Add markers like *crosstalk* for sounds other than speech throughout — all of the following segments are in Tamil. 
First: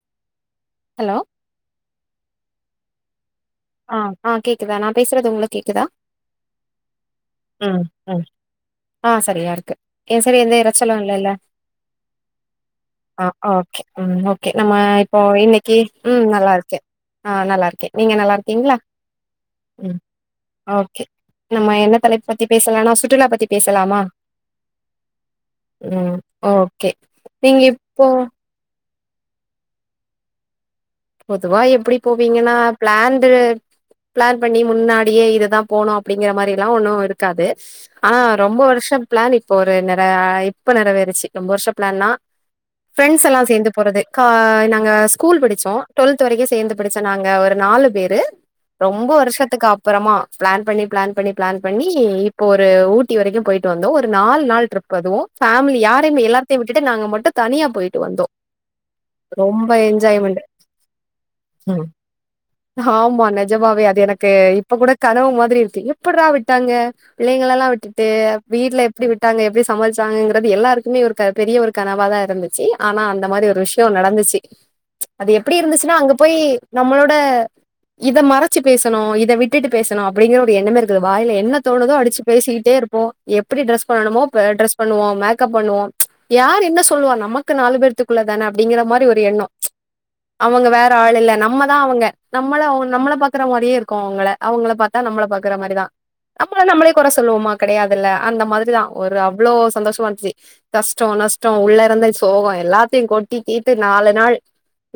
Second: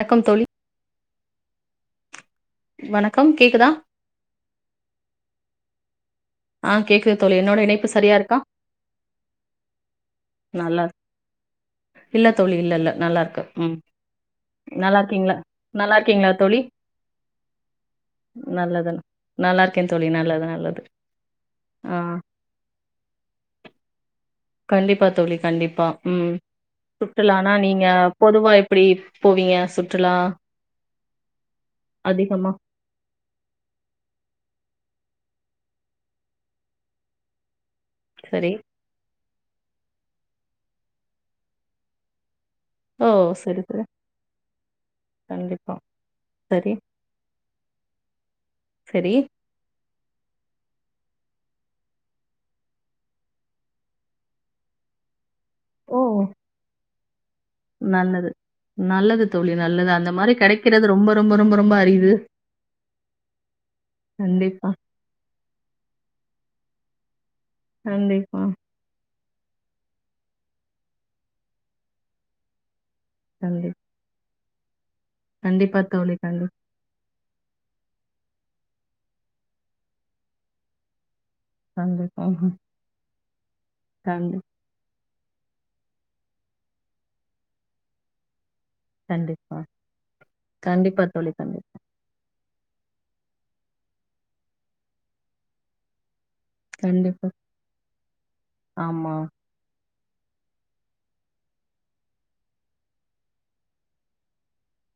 வண்க்கம் தோழி ஹலோ வணக்கம் கேக்குதா ஆ ஆ கேக்குதா நா பேசுறது உங்ளுக் கேக்குதா ஆ கேக்குது தோழி என்னோட ம் இணைப்பு சரியா ம் இருக்கா ஆ சரியா இருக்கு என் சைடு எந்த நல்லா இறச்சலு இருக்கு. இல்லல்ல இல்ல தோழி இல்ல இல்ல நல்லா அ இருக்கு அ ஓகே ம் ஓகே நம்ம நல்லா இப்போ இருக்கீங்களா இன்னைக்கு நல்லா ம் இருக்கீங்களா நல்லா தோழி இருக்கே ஆ நல்லா இருக்கே நீங்க நல்லாருக் நல்லது நல்லா இருக்கே தோழி நல்லது நல்லது ஓகே நம்ம என்ன ஆ தலைப்பு பத்தி பேசலானா சுற்றுலா பத்தி பேசலாமா கண்டிப்பா தோழி கண்டிப்பா ம் சுற்றுலனா நீங்க பொதுவா எப் ப்டி போவீங்க சுற்றுலா பொதுவா எப்டி அதிகமா போவீங்கன்னா பிளான்டு பிளான் பண்ணி முன்னாடியே இதுதா போனோ அப்டிங்கிற மாரில்லா ஒன்னு இருக்காது ஆனா சரி ரொம்ப வர்ஷோ பிளான் இப்ப ஒரு நெற இப்ப நெறவேறிச்சு ரொம்ப வர்ஷோ பிளான்னா ஓ ஃப்ரெண்ட்ஸ் எல்லா சரி சேந்து சரி போறது கா நாங்க ஸ்கூல் கண்டிப்பா படிச்சோ டுவெல்த் வரைக்கும் சரி சேந்து படி ச்சோ நாங்க ஒரு நாலு பேரு ரொம்ப சரி வருஷத் க்கு அப்றமா பிளான் பண்ணி பிளான் பண்ணி பிளான் பண்ணி இப்போ ஒரு ஊட்டி வரைக்கும் போய்ட்டு வந்தோ ஒரு நாலு நாள் ட்ரிப் அதுவும் ஃபேமிலி ஓ யார்யமே எல்லாத்தையு விட்டுட்டு நாங்க மட்டும் நல்லது நல்லது தோழி ரொம்ப நல்லது அந்த மாரி கெடைக்கிறது ரொம்ப ரொம்ப ரொம்ப ரொம்ப ம் அரிது ஆமா நெஜமாவே அது எனக்கு கண்டிப்பா இப்ப கூட கனவு மாதிரி இருக்கு எப்பிர்றா விட்டாங்க பிள்ளைங்களலா விட்டுட்டு கண்டிப்பா வீட்ல எப்டி விட்டாங்க எப்டி சமாளிச்சாங்கங்கிறது எல்லாருக்குமே ஒரு பெரிய ஒரு கனவா தா இருந்துச்சு ஆனா அந் இந்த மாரி ஒரு கண்டிப்பா விஷ்யோ நடந்துச்சி எப்டி கண்டிப்பா இருந்துஸ்ன்னா அங்க தோழி போய்யி நம்மளோட இத மறச்சு பேசனோ இத விட்டுட்டு பேசனோ அப்டிங்கிற ஒரு எண்ணமே இருக்காது வாய்ல என்ன தோணுதோ அடிச்சு கண்டிப்பா பேசிக்கிட்டே இருப்போம் எப்டி டிரெஸ் பண்ணனுமோ கண்டிப்பா கண்டி ப ட்ரெஸ் பண்ணுவோ மேக்கப் பண்ணுவோ யார் என்ன சொல்லுவா நமக்கு நாலு பேர்த்துக்குள்ள தானே அப்டிங்கற மாரி ஒரு எண்ணோ கண்டிப்பா அவங்க வேற கண்டிப்பா ஆள் தோழி இல்ல கண்டி நம்மதா அவங்க நம்மள அவங் நம்மள பாக்கற மாரியே இருக்கும் அவங்கள அவங்கள பாத்தா நம்மள பாக்குற மாரிதா அப்றோ நம்ளே கொற கண்டிப்பா சொல்லுவோமா கெடயாதுல்ல அந்த மாதிரிதா ஆமா ஒரு அவ்ளோ சந்தோஷமா இந்ச்சி கஷ்ட்டோ நஷ்ட்டோ உள்ளருந்த சோகோ எல்லாத்தையு கொட்டி தீத்து நாலு நாள்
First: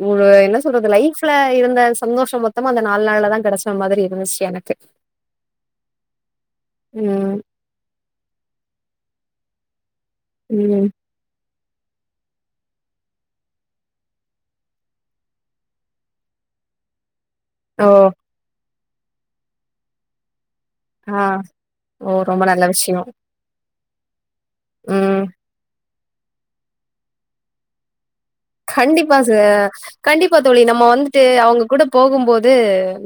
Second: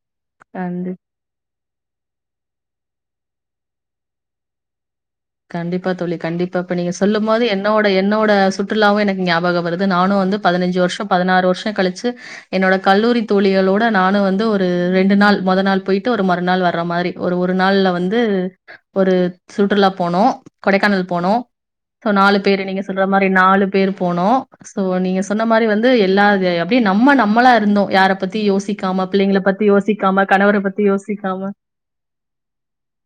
உங்க என்ன சொல்றது கண்டி லைஃப் ல இருந்த சந்தோஷ மொத்தமோ அந்த நால் நாள்லதா கெடச்ச மாதிரி இருந்துச்சு எனக்கு கண்டிப்பா தோழி கண்டிப்பா இப்ப நீங்க சொல்லும் ம் போது என்னோட என்னோட சுற்றுலாவு எனக்கு ஞாபகம் வருது நானு வந்து பதினஞ்சு ம் வர்ஷோ பதினாறு வர்ஷோ கழிச்சு என்னோட கல்லூரி தோழிகளோட நானும் வந்து ஒரு ரெண்டு நாள் மொத நாள் போயிட்டு ஒரு மறுநாள் வர்ற மாறி ஒரு ஒரு நாள்ல ஓ வந்து ஒரு சுற்றுலா போனோம் கொடைக்கானல் ஆ போனோ சோ ஓ நாலு ரொம்ப நல்ல பேரு நீங்க சொல்ற விஷயம் மாறி நாலு பேர் போனோ சோ நீங்க ம் சொன்ன மாதிரி வந்து எல்லா அப்படியே நம்ம நம்மளா இருந்தோம் யார பத்தி யோசிக்காம கண்டிப்பா ச பிள்ளைங்கள பத்தி யோசிக்காம கண்டிப்பா கணவர தோழி பத்தி நம்ம வந்துட்டு யோசிக்காம அவங்க கூட போகும்போது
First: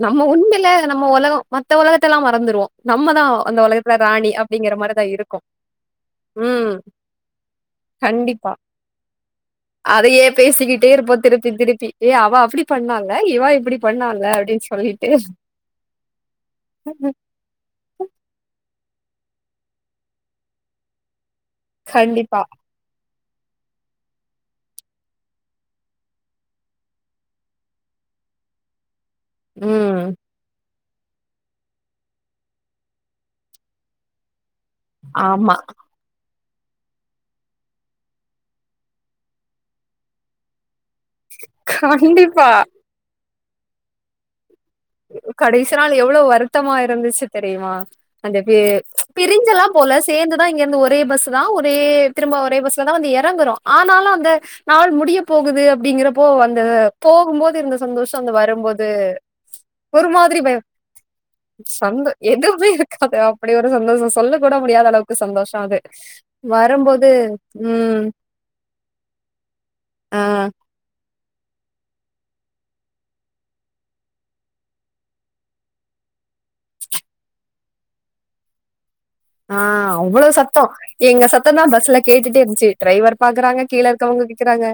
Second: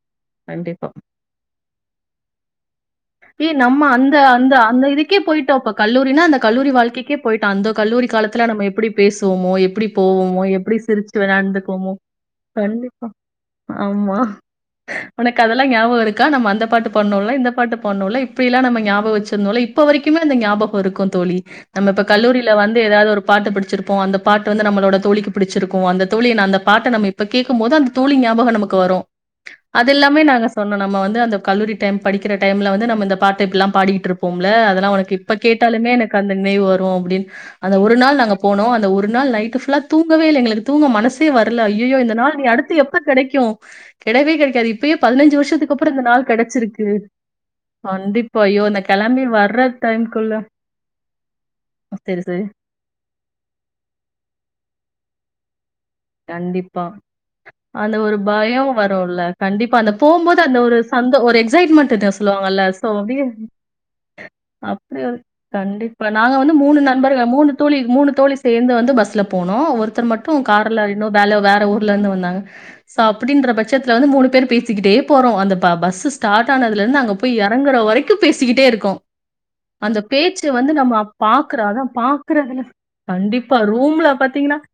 நம்ம உண்மைல கண்டிப்பா நம்ம உலகம் மத்த உலகத்தெல்லாம் மறந்துருவோம் நம்ம தான் ஏய் அந்த நம்ம உலகத்துல அந்த ராணி அந்த அப்படிங்கிற அந்த மாரிதான் இதுக்கே இருக்கும் போயிட்டோம் இப்ப கல்லூரினா அந்த கல்லூரி ம் வாழ்க்கை கே போயிட்டோ அந்த கல்லூரி காலத்துல கண்டிப்பா நம்ம எப்படி பேசுவோமோ எப்படி அதையே போவோமோ மோ எப்படி பேசிக்கிட்டே சிரிச்சு இருப்போம் திருப்பி திருப்பி விளாண்டுக்குவுமோ ஏ அவ அப்படி கண்டிப்பா பண்ணால இவ இப்படி ஆமா பண்ணால அப்படின்னு சொல்லிட்டு உனக்கு அதெல்லாம் ஞாபகம் இருக்கா நம்ம அந்த பா பாட்டு பாடுனோல இந்த பாட்டு பாடுனோல இப்படியெல்லாம் நம்ம ஞாபகம் வச்சிருந்தோ இப்ப வரைக்குமே அந்த ஞாபகம் இருக்கும் தோழி நம்ம இப்ப கண்டிப்பா கல்லூரில வந்து வந்து எதாது ஒரு பாட்டு படிச்சிருப்போம் அந்த பாட்டு வந்து நம்மோலட தோழிக்கு பிடிச்சிருக்கும் அந்த தோழி அந்த பாட்டை நம் இப்ப கேக்கும் போது அந்த தோழி ஞாபகம் நமக்கு வரும் அது ம் எல்லாமே நாங்க சொன்னோம் நம்ம வந்து அந்த கல்லூரி டைம் படிக்கிற டைம்ல வந்து நம்ம இந்த பாட்டு இப்படிலா பாடிட்டு இருப்போம்ல்ல அதெல்லாம் உனக்கு இப்ப கேட்டால் ஆமா கேட்டாலுமே எனக்கு அந்த நினைவு வரும் அப்படின்னு அந்த ஒரு நாள் நாங்க போனோம் அந்த ஒரு நாள் நைட் ஃபுல்லா தூங்கவே இல்ல எங்களுக்கு தூங்க மனசு சே வரல ஐய்யய்யோ இந்த நாள் கண்டிப்பா இனி அடுத்து எப்ப கிடைக்கும் கெடையவே கிடைக்காது இப்ப இப்பயே பதினைஞ்சு வருஷத்துக்கு கடைசி அப்பறம் இந்த எவ்ளோ நாள் வருத்தமா கிடைச்சிருக்கு. இருந்துச்சு தெரியுமா அந்த கண்டிப்பா. பி ஐயோ! ம நான் கிளம்பி வர்ற பிரிஞ்செல்லாம் போல டைம்க்குள்ள சேந்துதுதா இங்கருந்து ஒரே பஸ் தா ஒரே சரி, திரும்ப சரி. ஒரே பஸ்ல தா வந்து இறங்கறோம் ஆனாலும் அந்த நாள் முடிய போகுது அப்படிங்கற போ வந்தது கண்டிப்பா. போகும்போது இருந்த ஒரு சந்தோஷம் அந்த பயம் வரும்போது வரும்ல. கண்டிப்பா அந்த ஒரு மாதிரி போம்போது பய அந்த ஒரு சந்த ஒரு சந்தோ எக்சைட்மெண்ட்ன்னு சொல்லுவாங்கல்ல எதுவுமே சோ இருக்காது அப்படியே அப்டி ஒரு சந்தோஷோ சொல்ல கூட முடியாத அப்படிய அளவுக்கு சந்தோஷோ அது கண்டிப்பா நாங்க வந்து மூணு வரும்போது நண்பர்கள் மூணு தோழி ம் மூணு தோழி சேந்து வந்து பஸ்ல போனோம் ஒருத்தர் மட்டும் கார்ல இன்னும் வேற வேற ஊர்லருந்து வந்தாங்க சோ அப்படின்ற பட்சத்தில்ல வந்து மூணு பேரும் பேசிக்கிட்டே போறோம் அந்த ப பஸ்ஸு ஸ்டார்ட் ஆனதுலர்ந்து அங்க போ போய் எறங்கற வரைக்கும் பேசிக்கிட்டே இருக்கோ ஆ அந்த அவ்ளோ பேச்சு சத்தோ வந்து நம்ம எங்க சத்தந்தா பாக்கறாள பஸ்ல கேட்டுட்டே பாக்கறதுல இருந்துச்சு டிரைவர் பாக்குறாங்க கீழ இருக்கவங்க கேக்குறாங்க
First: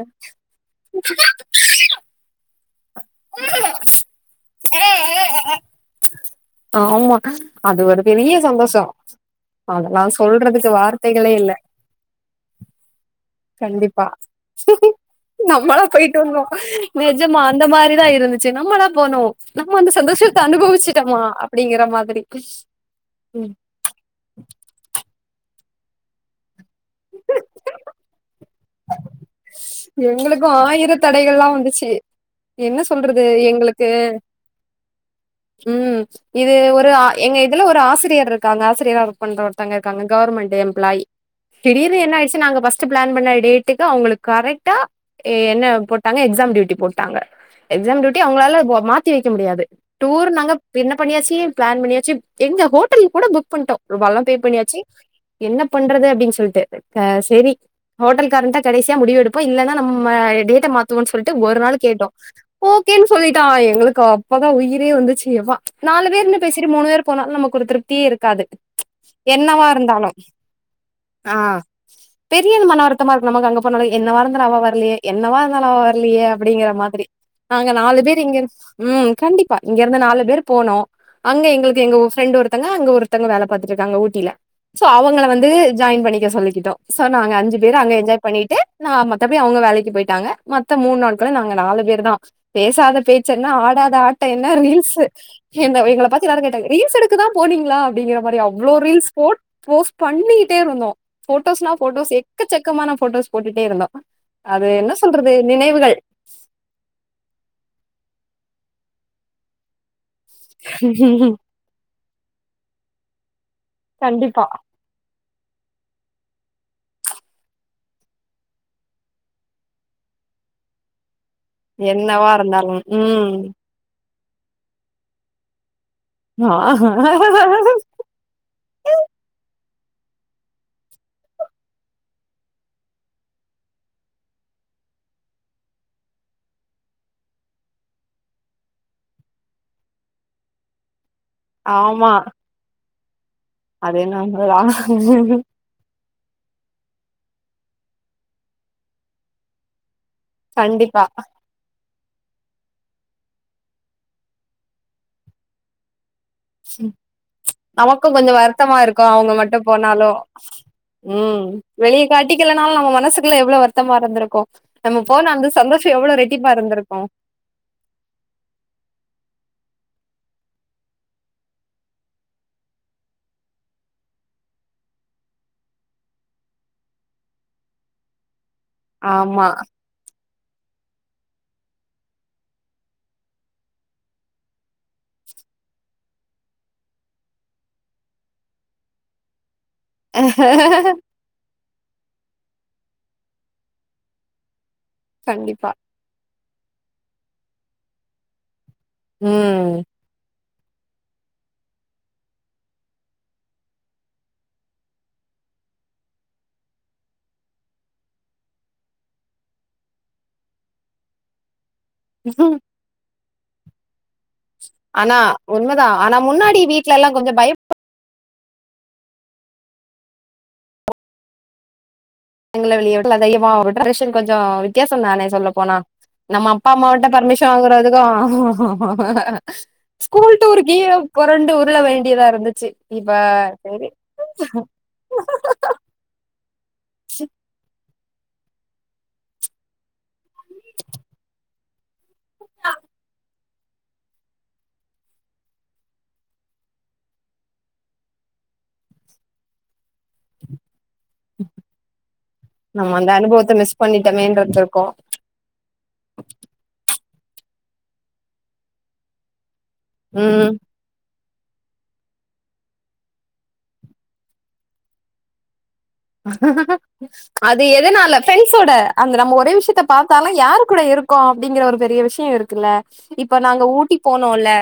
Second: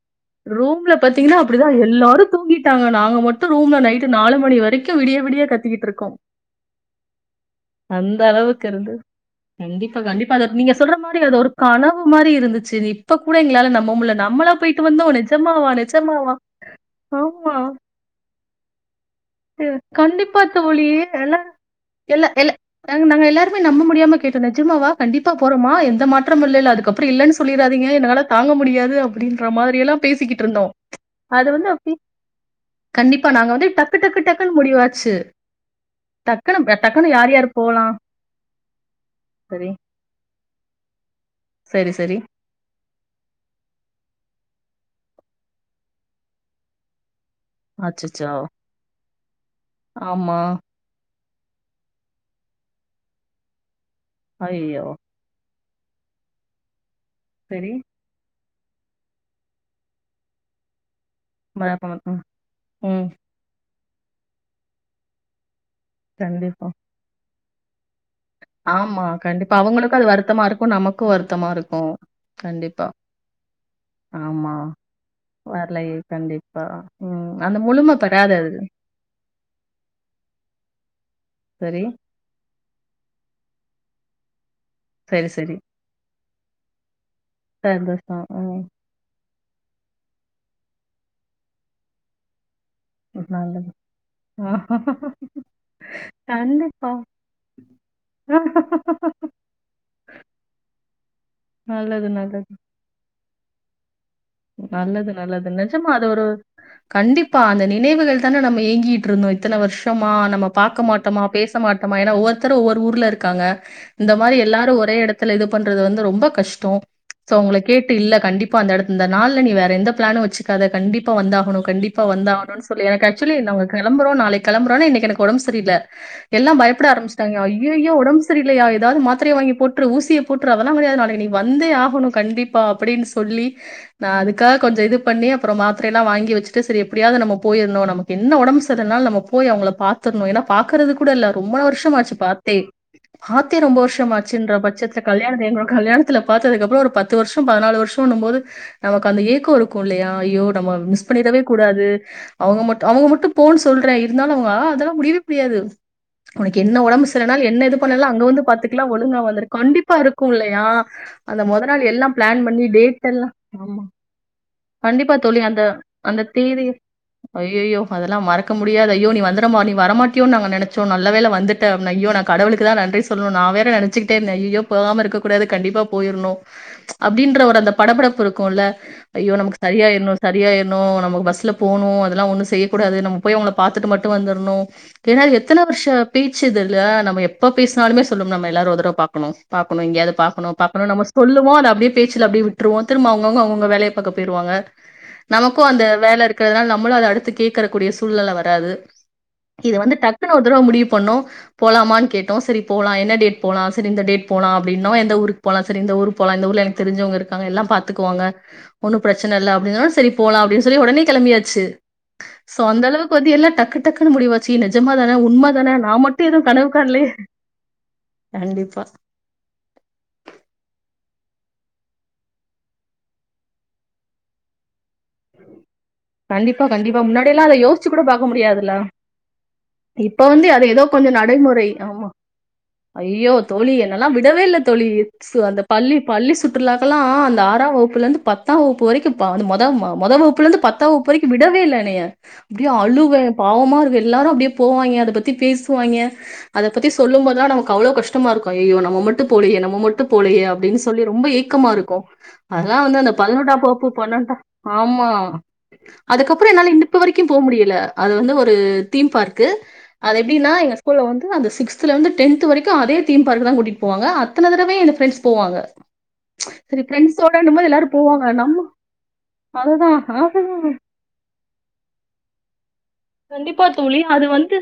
ரூம்ல பாத்தீங்கன்னா அப்படிதான் எல்லாரும் தூங்கிட்டாங்க நாங்க மட்டும் ரூம்ல நைட் நாலு மணி வரைக்கும் விடிய விடிய கத்திகிட்டு இருக்கோ ஆமா அது ஒரு பெரிய அளவுக்கு இருந்து சந்தோஷம் கண்டிப்பா கண்டிப்பா அத நீங்க சொல்ற மாதிரி அது ஒரு இல்ல கனவு மாதிரி இருந்துச்சு இப்ப கூட எங்களால நம்ப கண்டிப்பா முடில நம்மளா போயட்டு வந்தோ நெஜ நம்மளா போயிட்டு வந்தோம் நிஜமா ஆமா. அந்த மாதிரிதான் இருந்துச்சு நம்மளா போனோ நம்ம அந்த சந்தோஷத்த கண்டிப்பா தோழி அனுபவிச்சுட்டோமா எல்ல அப்டிங்கிற மாதிரி எல்ல எல்ல நாங்க ம் எல்லாருமே நம்ப முடியாம கேட்டோ நிஜமாவா கண்டிப்பா போறோமா எந்த மாற்றம் இல்லல்ல அதுக்கப்புறம் இல்லன்னு சொல்லிடாதீங்க என்னால தாங்க முடியாது அப்படின்ற மாதிரியெல்லா பேசிக்கிட்டு எங்களுக்கு இருந்தோம் ஆயிர அது தடைகள்லா வந்து வந்துச்சு அப்படி என்ன சொல்றது கண்டிப்பா நாங்க வந்து எங்களுக்கு டக் டக்கு டக்கு டக்குனு முடிவாச்சு ம் இது டக்குனு ஒரு டக்குனு யார் எங்க யார் இதுல ஒரு போலாம்? ஆசிரியர் இருக்காங்க ஆசிரியரா ஒர்க் பண்ற சரி, ஒருத்தங்க இருக்காங்க கவர்மெண்ட் எம்ப்ளாயி சரி, திடீர்னு சரி. என்னாய்டுச்சு நாங்க பஸ் ஃபர்ஸ்ட் பிளான் பண்ண டேட்டுக்கு அவங்களுக்கு கரெக்ட்டா என்ன போட்டாங்க எக்ஸாம் டியூட்டி போட்டாங்க எக்ஸாம் டியூட்டி அச்சச்சோ! அவங்களால மாத்தி வைக்க முடியாது டூர் ஆமா. நாங்க இப்ப என்ன பண்ணியாச்சி பிளான் பண்ணியாச்சு எங்க ஹோட்டல் கூட புக் பண்ட்டோம் ரூவால்லா பே பண்ணியாச்சி ஐயய்யோ! என்ன பண்றது அப்படின்னு சொல்லிட்டு சரி ஹோட்டலகாரன்ட்டா கடைசி க்க முடிவு எடுப்போ இல்லன்னா நம்ம டேட்ட மாத்துவோனு சொல்ட்டு ஒரு நாள் மறக்காம. கேட்டோ ம். ஓகேன்னு சொல்லிட் டா எங்களுக்கு அப்பதா உயிரே வந்துச்சு யப்பா நாலு பேருன்னு கண்டிப்பா பேசிட்டு மூணு பேர் போனாலு நமக்கு ஒரு திருப்தியே இருக் ஆமா கண்டிப்பா அவங்களுக்கு அது வருத்தமா இருக்கு நமக்கு வருத்தமா இருக்கு பெரியது மனவருத்தமா இருக்கு நமக்கு அங்க போனா எ என்னவா இருந்தாலு ஆமா. அவ வரலையே என்னவா இருந்தாலு அவ வரலையே கண்டிப்பா. அப்டிங்கிற மாதிரி ம். அந்த நாங்க முழுமை நாலு பேர் பெறாது இங்கிரு அது. ம் கண்டிப்பா இங்க இருந்து நாலு பேர் போனோ அங்க சரி. எங்களுக்கு எங்க ஃப்ரெண்ட் ஒருத்தங்க அங்க ஒருத்தங்க வேல பாத்திட்டுருக்காங்க ஊட்டில சோ அவங்கல சரி, வந்து சரி. ஜாயின் பண்ணிக்க சொல்லிக்கிட்டோ சோ நாங்க அஞ்சு பேர் அங்க சந்தோஷம். எஞ்ஜாய் பண்ணிட்டு ம். நா மத்தபடி அவங்க வேலைக்கு போயிட்டாங்க மொத்த மூணு நாட்களு நாங்க நாலு பேர்தா பேசாத பேச்சென்ன நல்லது. ஆடாத ஆட்டோ என்ன ரீல்ஸ் எங்க எங்கள பாத்து எல்லாரு கேட்டாங்க கண்டிப்பா. ரீல்ஸ் எடு க்கதா போனீங்களா அப்டிங்கிற மாரி அவ்ளோ ரீல்ஸ் போட் போஸ்ட் பண்ணிட்டே இருந்தோ போட்டோஸ்னா நல்லது, போட்டோஸ் நல்லது. எக்கச்சக்கமான போட்டோஸ் போட்டுட்டே இருந்தோ அது என்ன நல்லது சொல்றது நல்லது நெஜமா நினைவுகள் அது ஒரு கண்டிப்பா அந்த நினைவுகள் தான நம்ம ஏங்கிட்டுருந்தோ இத்தன வர்ஷமா நம்ம பாக்க மாட்டோமா பேச மாட்டமா ஏனா ஒவ்வொருத்தரு ஒவ்வொரு ஊர்ல இருக்காங்க இந்த மாரி கண்டிப்பா எல்லாரு ஒரே எடத் துல இது பண்றது வந்து ரொம்ப கஷ்டோ சோ அவங்கள கேட்டு இல்ல கண்டிப்பா அந்த எடத் இந்த நாள்ல நீ வேற எந்த பிளானு வச்சுக்காத கண்டிப்பா வந்தாகணு கண்டிப்பா என்னவா வந்தாகணுனு இருந்தாலும் சொல்லி எனக்கு ஆக்சுலி ம் நா உங்க கெளம்பறோ நாளைக் கெளம்பறோன்னா இன்னைக்கு எனக்கு ஒடம் செரியில்ல எல்லா ஆ பயப்பட ஆரம்மிச்சுட்டாங்க ஐயையோ ஒடம்பு செ செரில்லையா எதாவ்து மாத்தரைய வாங்கி போற்று ஊசிய போற்று அதெல்லா முடியாது நாளைக்கு நீ வந்தே ஆகணு கண்டிப்பா அப்டின்னு சொல்லி நா அதுக்காக கொஞ்சோ இது பண்ணி அப்றோ மாத்தர எல்லா வாங்கி வெச்சுட்டு சரி எப்டியாது நம்ம போயிரணு நமக் கென்ன ஒடம்பு சர்லனாலு நம்ம போய் அவங்கள பாத்தரணு ஏனா பாக்குறது கூட இல்ல ரொம்போன வருஷோ ஆமா ஆச்சு பாத்தே பாத்தே ரொம்பொ அது வருஷோமாச்சுன்ற என்னதா பட்சத்துல கல்யாணத்த எங்க கல்யாணத்துல பாத்ததுக்கப்றோ ஒரு பத்து வர்ஷோ பதினாலு வர்ஷோனும்போது நமக்கு அந்த ஏக்கோ இருக் கு இல்லயா ஐயோ நம்ம கண்டிப்பா மிஸ் பண்ணிறவே கூடாது அவங்க மட்டு அவங்க மட்டு போனு சொல்ற இருந்தாலு வா அதெல்லா முடியவே முடியாது ஒனக்கு என்ன ஒடம்பு சர்லனாலு என்ன இது பண்ணாலு நமக்கு அங்க கொஞ்சோ வந்து வருத்தமா பாத்துக்கலா இருக்கு ஒழுங்கா அவங்க வந்துரு மட்டு கண்டிப்பா போனாலு இருக்கு இல்லையா அந்த மொத நாள் எல்லா பிளான் பண்ணி டேட்டெல் ல்ல எவ்ளோ வருத்தமா இருந்துருக்கு நம்ம போன அந்த சந்தோஷோ எவ்ளோ ரெட்டிப்பா இருந்துருக்கு ஐய்யயோ அதெல்லா மறக்க முடியாது ஐயோ நீ வந்துடமா நீ வர மாட்டீயோனு நாங்க நெனச்சோ நல்ல வேல வந்துட்டு ட்ட அப்ன ஐயோ நா கடவுளுக்குதா நன்றி சொல்லணு நா வேற நெனைச்சுக்கிட்டே இருந்த ஐயயோ போகாம இருக்ககூடாது கண்டிப்பா போய்ரணு அப்டின்ற ஒரு அந்த படபடப்பு இருக்குல்ல ஐயோ ஆமா நமக்கு சரியா ஆயிரணு சரியாயிரனு நமக்கு பஸ்ல போணு அதெல்லா ஒன்னு செய்யக்கூடாது நம்ம போய் அவங்கள பாத்துட்டு மட்டு வந்தர்ணு ஏனா எத்தன வருஷோ பேச்சு இதெலா நம்ம எப்போ பேசுனாலுமே சொல்வோம்ல நம்ம எல்லாரு ஒரு தடவ பாக்கணு பாக்குணு எங்கியாது பாக்கணு பாக்கணு‌ நம்ம சொல்லுவோ ஆனா அப்டியே பேச்சுல அப்டி விட் ருவோ திரும்ப அவங்கவ்ங்க அவங்கவ்ங்க வேலய பாக்க போய்ருவாங்க நமக்கு கண்டிப்பா அந்த வேல இருக் கதனால நம்முளு அத அடுத்து கேக்கர கூடிய சூழ்நெல வராது ம் இது வந்து டக்குனு ஒரு தடவ முடிவு பண்ணோ போலாமானு கேட்டோ சரி போலா‌ என்ன டேட் போலா சரி இந்த டேட் போலா அப்டின்னோ எந்த ஊரு போலா சரி இந்த ஊரு போல இந்த ஊர்ல எனக்கு தெரிஞ்சவங்கருக் காங்க எல்லா பாத்துக்குவாங்க ஒன்னு பிரச்சன இல்ல அப்டினோன சரி போலா அப்டின்னு சொல்லி ஒடனே கெளம்பியாச்சு சோ அந்த அளவுக்கு வந்து எல்லா டக்கு டக்குன்னு முடிவாச் சு நிஜமாதான ஆனா உண்மதான உண்மதா நா ஆனா மட்டு எதுவு முன்னாடி வீட்ல கனவுக்காண்லயே எல்லா கொஞ்சோ பயப் கண்டிப்பா எங்கள வெளியே விட *unintelligible* கொஞ்சொ வித்தியாசோந்தானே சொல்ல போனா நம்ம கண்டிப்பா அப்பா கண்டிப்பா அம்மாட்ட முன்னாடியெல்லா பர்மிஷன் அத யோசிச்சு வாங்குறதுக்கு கூட பாக்க முடியாதுல்ல இப்ப ஸ்கூல் வந்து அது டூருக்கெ ஏதோ கொஞ்ச கொறண்டு நடைமுறை உருள ஆமா வேண்டியதா இருந்துச்சு இப்ப சரி ஸ் அந்த பள்ளி, பள்ளி சுற்றுலாக்கலா அந்த ஆறா வகுப்புல இந்து பத்தா வகுப்பு வரைக்கு ப மொத மொத வகுப்புல இந்து பத் தா வகுப்பு வரைக்கு விடவே இல்ல எனய அப்டியே அழுவ, பாவமா இருக்கு எல்லாரு அப்டியே போவாய்ங்க அத பத்தி பேசுவாய்ங்க, அத, பத்தி சொல்லும்போது நமக்கு அவ்ளோ கஷ்டமா இருக்கு. ஐய்யயோ நம்ம மட்டு போலியே நம்ம ம ட்டு போலயே அப்டின் சொல்லி ரொம்ப ஏக்கமா இருக்கு அதெல்லா, நம்ம வந்து அந்த அனுபவத்த பதுனொண்டா மிஸ் பகுப்பு பன்னெண்டா பண்ணிட்டோமேன்ருந்திருக்கோ ஆம்மா! அதுக்கப்றோ என்னால இப்பவரைக்கு போ முடியல, அது வந்து ஒரு தீம் பார்க்கு அது எப்டின்னா? ம் எங்க அப்போலா, வந்து அந்த சிக்ஸ்த்ல இந்து டென்த் வரைக்கு அதே தீம் பார்க்தா கூட்டிட்டு போவாங்க அத்தன தடவையு எங்க ஃப்ரெண்ட்ஸ் போவாங்க. சரி அது ஃப்ரெண்ட்ஸோடன்னும்போது எல்லாரும் எதனால? போவாங்க. நம்ம ஃப்ரெண்ஸோட அந்த நம்ம ஒரே விஷயத்த அதுதான் பாத்தாலே, யாரு அதுதான். கூட இருக்கோ? அப்டிங்கற ஒரு பெரிய விஷ்யோ இருக்குல்ல. இப்ப நாங்க கண்டிப்பா ஊட்டி தோழி. அது போனோல்ல வந்து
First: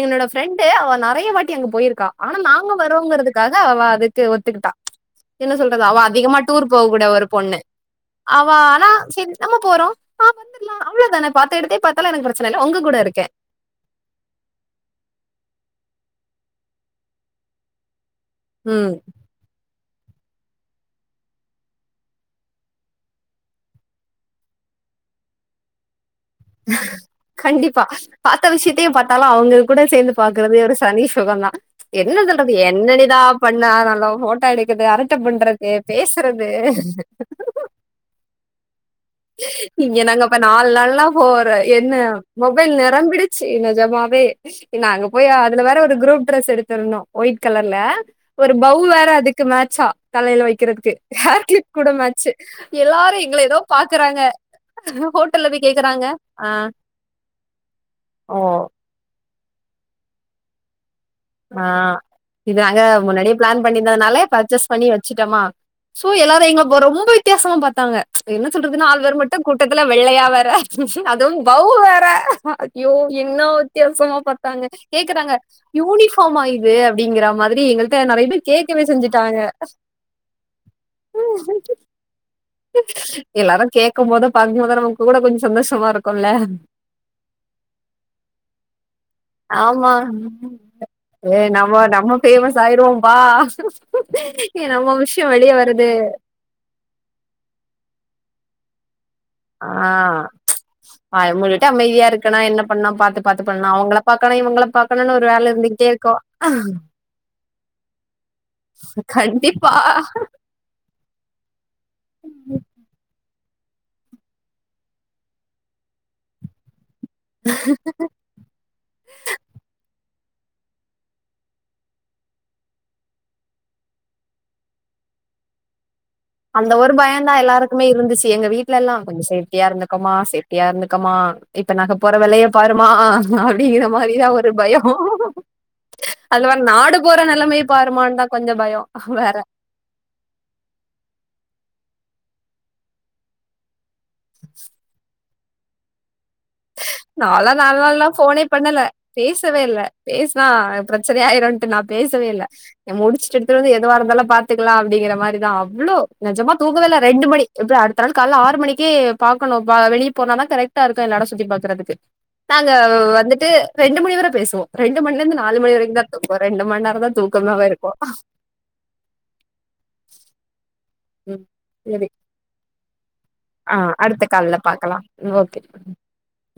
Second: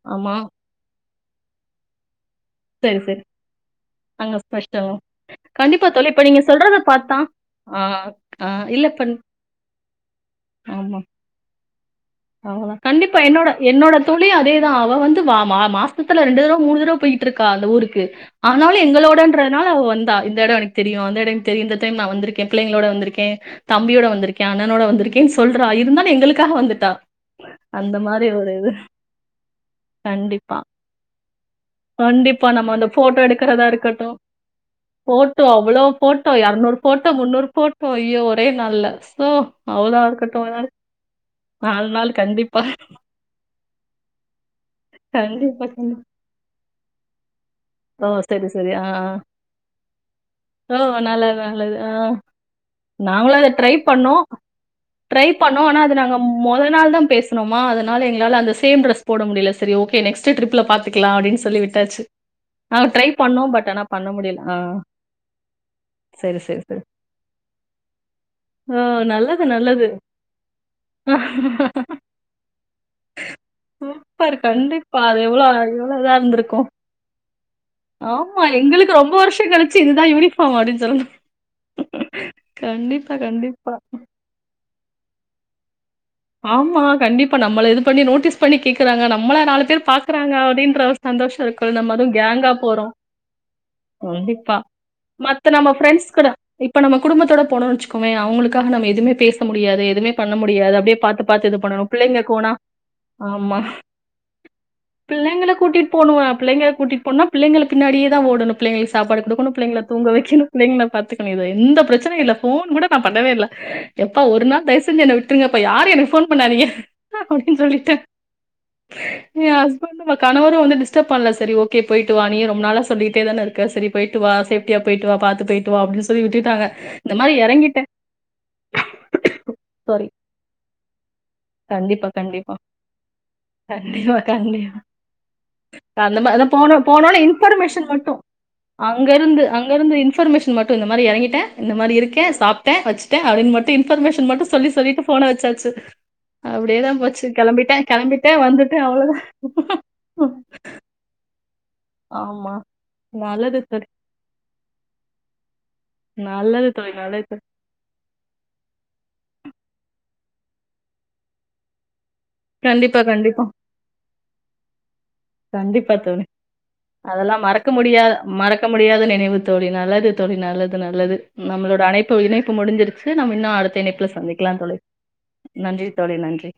என்னோட ஆமா. ஃப்ரெண்ட், டு அவ நறயா வாட்டி அங்க போயிருக்கா. ஆனா நாங்க சரி, சரி. வரோங்கறதுக்காக அவ அது, அங்க ஸ்பெஷல் கண்டிப் அவ அதிகமா டூர் போகக்கூடய ஒரு பொண்ணு. அவ ஆ இல்ல ஆனா இப்ப சரி நம்ம போறோ ஹா வந்தர்லா ஆமா. அவ்ளோ தான நா பாத்த எடுத்தயே பாத்தாலு, எனக்கு பிரச்சன இல்ல ஒங்க அவ்வளதான். கூட கண்டிப்பா இருக்க. என்னோட என்னோட தொழி அதேதா, அவ வந்து வா மா மாசத்துல ரெண்டு தடவ, மூணு தடவ போயிட்டு இருக்கா அந்த ஊருக்கு. ஆனாலு ம் எங்களோடன் றனால அவ வந்தா இந்த எடோ எனக்கு தெரியு அந்த எடோ எனக்கு தெரியு இந்த டைம் நா வந்திருக்கே பிள்ளைங்ளோட வந்திருக்கே தம்பியோட வந்திருக்கே அண்ணனோட வந்திருக்கே சொல்றா இருந்தாலு எங்களுக்காக வந்துட்டா கண்டிப்பா அந்த மாரி பாத்த ஒரு இது. விஷ்யத்தையு பாத்தாலு அவுங்க கூட சேந்து கண்டிப்பா. பாக்கறதே ஒரு தனி சுகோந்தா என்ன கண்டிப்பா. சொல்றது நம்ம அந்த என்னடிதா ஃபோட்டோ எடுக்கிறதா பண்ணா நல்லா இருக்கட்டும். ஃபோட்டோ எடுக்குது அரட்ட பண்றது பேசறது டோ முன்னூறு ஃபோட்டோ அய்யோ ஒரே நாள்ல ஸோ இங்க அவ்வளோ நாங்க அப்ப இருக்கட்டும். நால் நாள்னா போறோ என் ன நாள் கண்டிப்பா. மொபைல் நெரம்பிடுச்சு எ நெஜமாவே நாங்க போய் அதுல கண்டிப்பா, வேற ஒரு கண்டிப்பா. குரூப் ட்ரெஸ் எடுத்திருந்தோ ஒயிட் கலர்ல ஓ! சரி, ஒரு சரி. பவ் ஆ, வேற ஆ. அதுக்கு மேட்சா தலைல ஓ! வக்கறதுக்கு நல்லது, ஹேர்க்ளிப் நல்லது. கூட ஆ மேட்ச்சு எல்லாரு நாங்களும் அத எங்களைதா ட்ரை பாக்கறாங்க பண்ணோம். ஹோட்டல்ல போய் கேக்கறாங்க அ அதனால்தா பேசுணோமா அதனால எங்களால அந்த சேம் ட்ரெஸ் போட முடில சரி ஓக்கே நெக்ஸ்ட் ட்ரிப்ல பாத்துக்கலா அப்டின் ஆ இது நாங்க முன்னாடியே பிளான் பட் ஆனா பண்ண பண்ணீந்ததுனால முடியல. ஆ. பர்ச்சேஸ் பண்ணி வச்சுட்டமா சோ சரி, எல்லாரு சரி, சரி. எங்கப்போறோ ரொம்ப வித்யாசமா பாத்தாங்க என்ன ஓ! சொல்றதுனா நால் வேர் மட்டு நல்லது, கூட்டத்துல நல்லது. வெள்ளையா வேற அதும் பவ் வேற ஐயோ என்னா வித்யாசமா சூப்பர் பாத்தாங்க கண்டிப்பா. அது கேக்கறாங்க எவ்வளோ எவ்வளோ இதா யூனிஃப் பாமா இருந்திருக்கும். இது அப்டீங்கிற மாதிரி எங்கள்ட்ட நெறைய ஆமா. பேர் கேக்கவே செஞ்சுட்டாங்க ஆமா அடீன் சொல்ணு எல்லாரு கேக்கம்போது பாக்கும்போது நமக்கு கூட கொஞ்சோ சந்தோஷமா இருக் ஆமா கண்டிப்பா நம்மள இது பண்ணி நோட்டீஸ் பண்ணி கேக்குறாங்க நம்மள நாலு பேர் ஆமா பாக்குறாங்க அப்டின்ற ஏ சந்தோஷோ இருக்குல் நம்ம அதூ கேங்கா ஃபேமஸ் போறோ ஆயிருவோம்பா கண்டிப்பா ஏ நம்ம விஷயோ மத்த வெளிய நம்ம வருது ஃப்ரெண்ட்ஸ் கூட இப்ப நம்ம குடும்பத்தோட போனோன் வச்சுக்கோவே அவளுக்காக நம்ம எதுமே பேச ஆ முடியாது எதுமே பண்ண முடியாது அப்டே பாத்து வாய பாத்து இது மூடிட்டு பண்ணணு அமைதியா பிள்ளைங்க இருக்கனா கோனா என்ன பண்ணா பாத்து பாத்து ஆமா பண்ணா அவங்கள பாக்கணு இவங்கள பாக்கணும்னு ஒரு பிள்ளைங்கள வேல கூட்டிட் இருந்துகிட்டே போனு இருக்கு அ பிள்ளைங்க கூட்டிட் போன்னா பிள்ளைகளுக் பின்னாடியேதா ஓடனு பிள்ளைங்களுக் சாப்பாடு குடுக்கணு கண்டிப்பா பிள்ளைங்கள தூங்க வைக்க ணு பிள்ளைங்கள பாத்துக்கணு இது எந்த பிரச்சனயு இல்ல ஃபோன் கூட நா பண்ணவே இல்ல எப்பா ஒரு நாள் தய்வு செஞ்சு என்ன விட்ருங்கப்பா யா ரு எனக்கு ஃபோன் பண்ணாதீங்க அப்டி சொல்லிட்ட ஏ ஹஸ்பண்ட் ம கணவரு வந்து டிஸ்டப் பண்ல செரி ஓக்கே போயிட்டு வா நீயு ரொம்ப நாளா சொல்லிட்டே தான இருக்க செரி போய்ட்டு வா சேஃப்ட்டியா போயிட்டு வா பாத்து போய்ட்டு வா அப்டின் அந்த ஒரு பயோந்தா எல்லாருக்குமே இருந்துச்சு எங்க வீட்ல எல்லா கொஞ்சோ சேஃப்டியா சாரி இருந்துக்கோமா சேஃப் டியா இருந்துக்கம்மா இப்ப நாக கண்டிப்பா போற வெலய கண்டிப்பா பாருமா அப்டீங்கிற கண்டிப்பா மாரிதா ஒரு கண்டிப்பா பயோ அந்த மாதா அதுல வேற போன நாடு போனோனே போற நெலமைய இன்ஃபர்மேஷன் மட்டு பாருமான்தா கொஞ்சோ பயோ அங்க வேற இருந்து அங் லஇருந்து இன்ஃபர்மேஷன் மட்டு இந்த மாரி எறங்கிட்ட இந்த மாரி இருக்க சாப்ட்ட வச்சுட்டுட்ட அப்டின் மட்டு இன்ஃபர்மேஷன் மட்டு சொல்லி சொல்லீட்டு ஃபோன வச்சாச்சு அப்டேதா போச்சு நாலா கெளம்பிட்ட நாலு நாள்லா கெளம்பிட்ட ஃபோனே வந்துட்ட பண்ணல அவ்ளோதா சரியாயிருன்ட்டு நா பேசவே இல்ல ஆமா எ முடிச்ட்டு எடுத்துட்டு நல்லது வந்து தோழி எதுவா இருந்தாலு பாத்துக்கலா அப்டிங்கிற மாரிதா அவ்ளோ நெஜமா நல்லது தூங்கவே தோழி இல்ல ரெண்டு நல்லது தோழி மணி எப்டியு அடுத்த நாள் கால்ல ஆறு மணிக்கே பாக்கணு பா வெளீ போனாதா கரெக்டா இருக்கு எல்லா எடோ சுத்தி பாக்கறதுக்கு நாங்க கண்டிப்பா கண்டிப்பா வந்துட்டு ரெண்டு மணி வர பேசுவோ ரெண்டு மணிலிந்து நாலு மணி கண்டிப்பா வரைக்குந்தா தோழி தூக்கோ ரெண்டு மண்நேரந்தா தூக்கமாவே இருக்கு க்க முடியாத நினைவு தோழி நல்லது தோழி நல்லது நல்லது ம் நம்மளோட சரி அணைப்பு இணைப்பு முடிஞ்சிரு சேர் நம்ம இன்னு அடுத்த ஆ இணைப்புல சந்திக்கலா கால்ல தோழி பாக்கலா ஓகே நன்றி தோழி நன்றி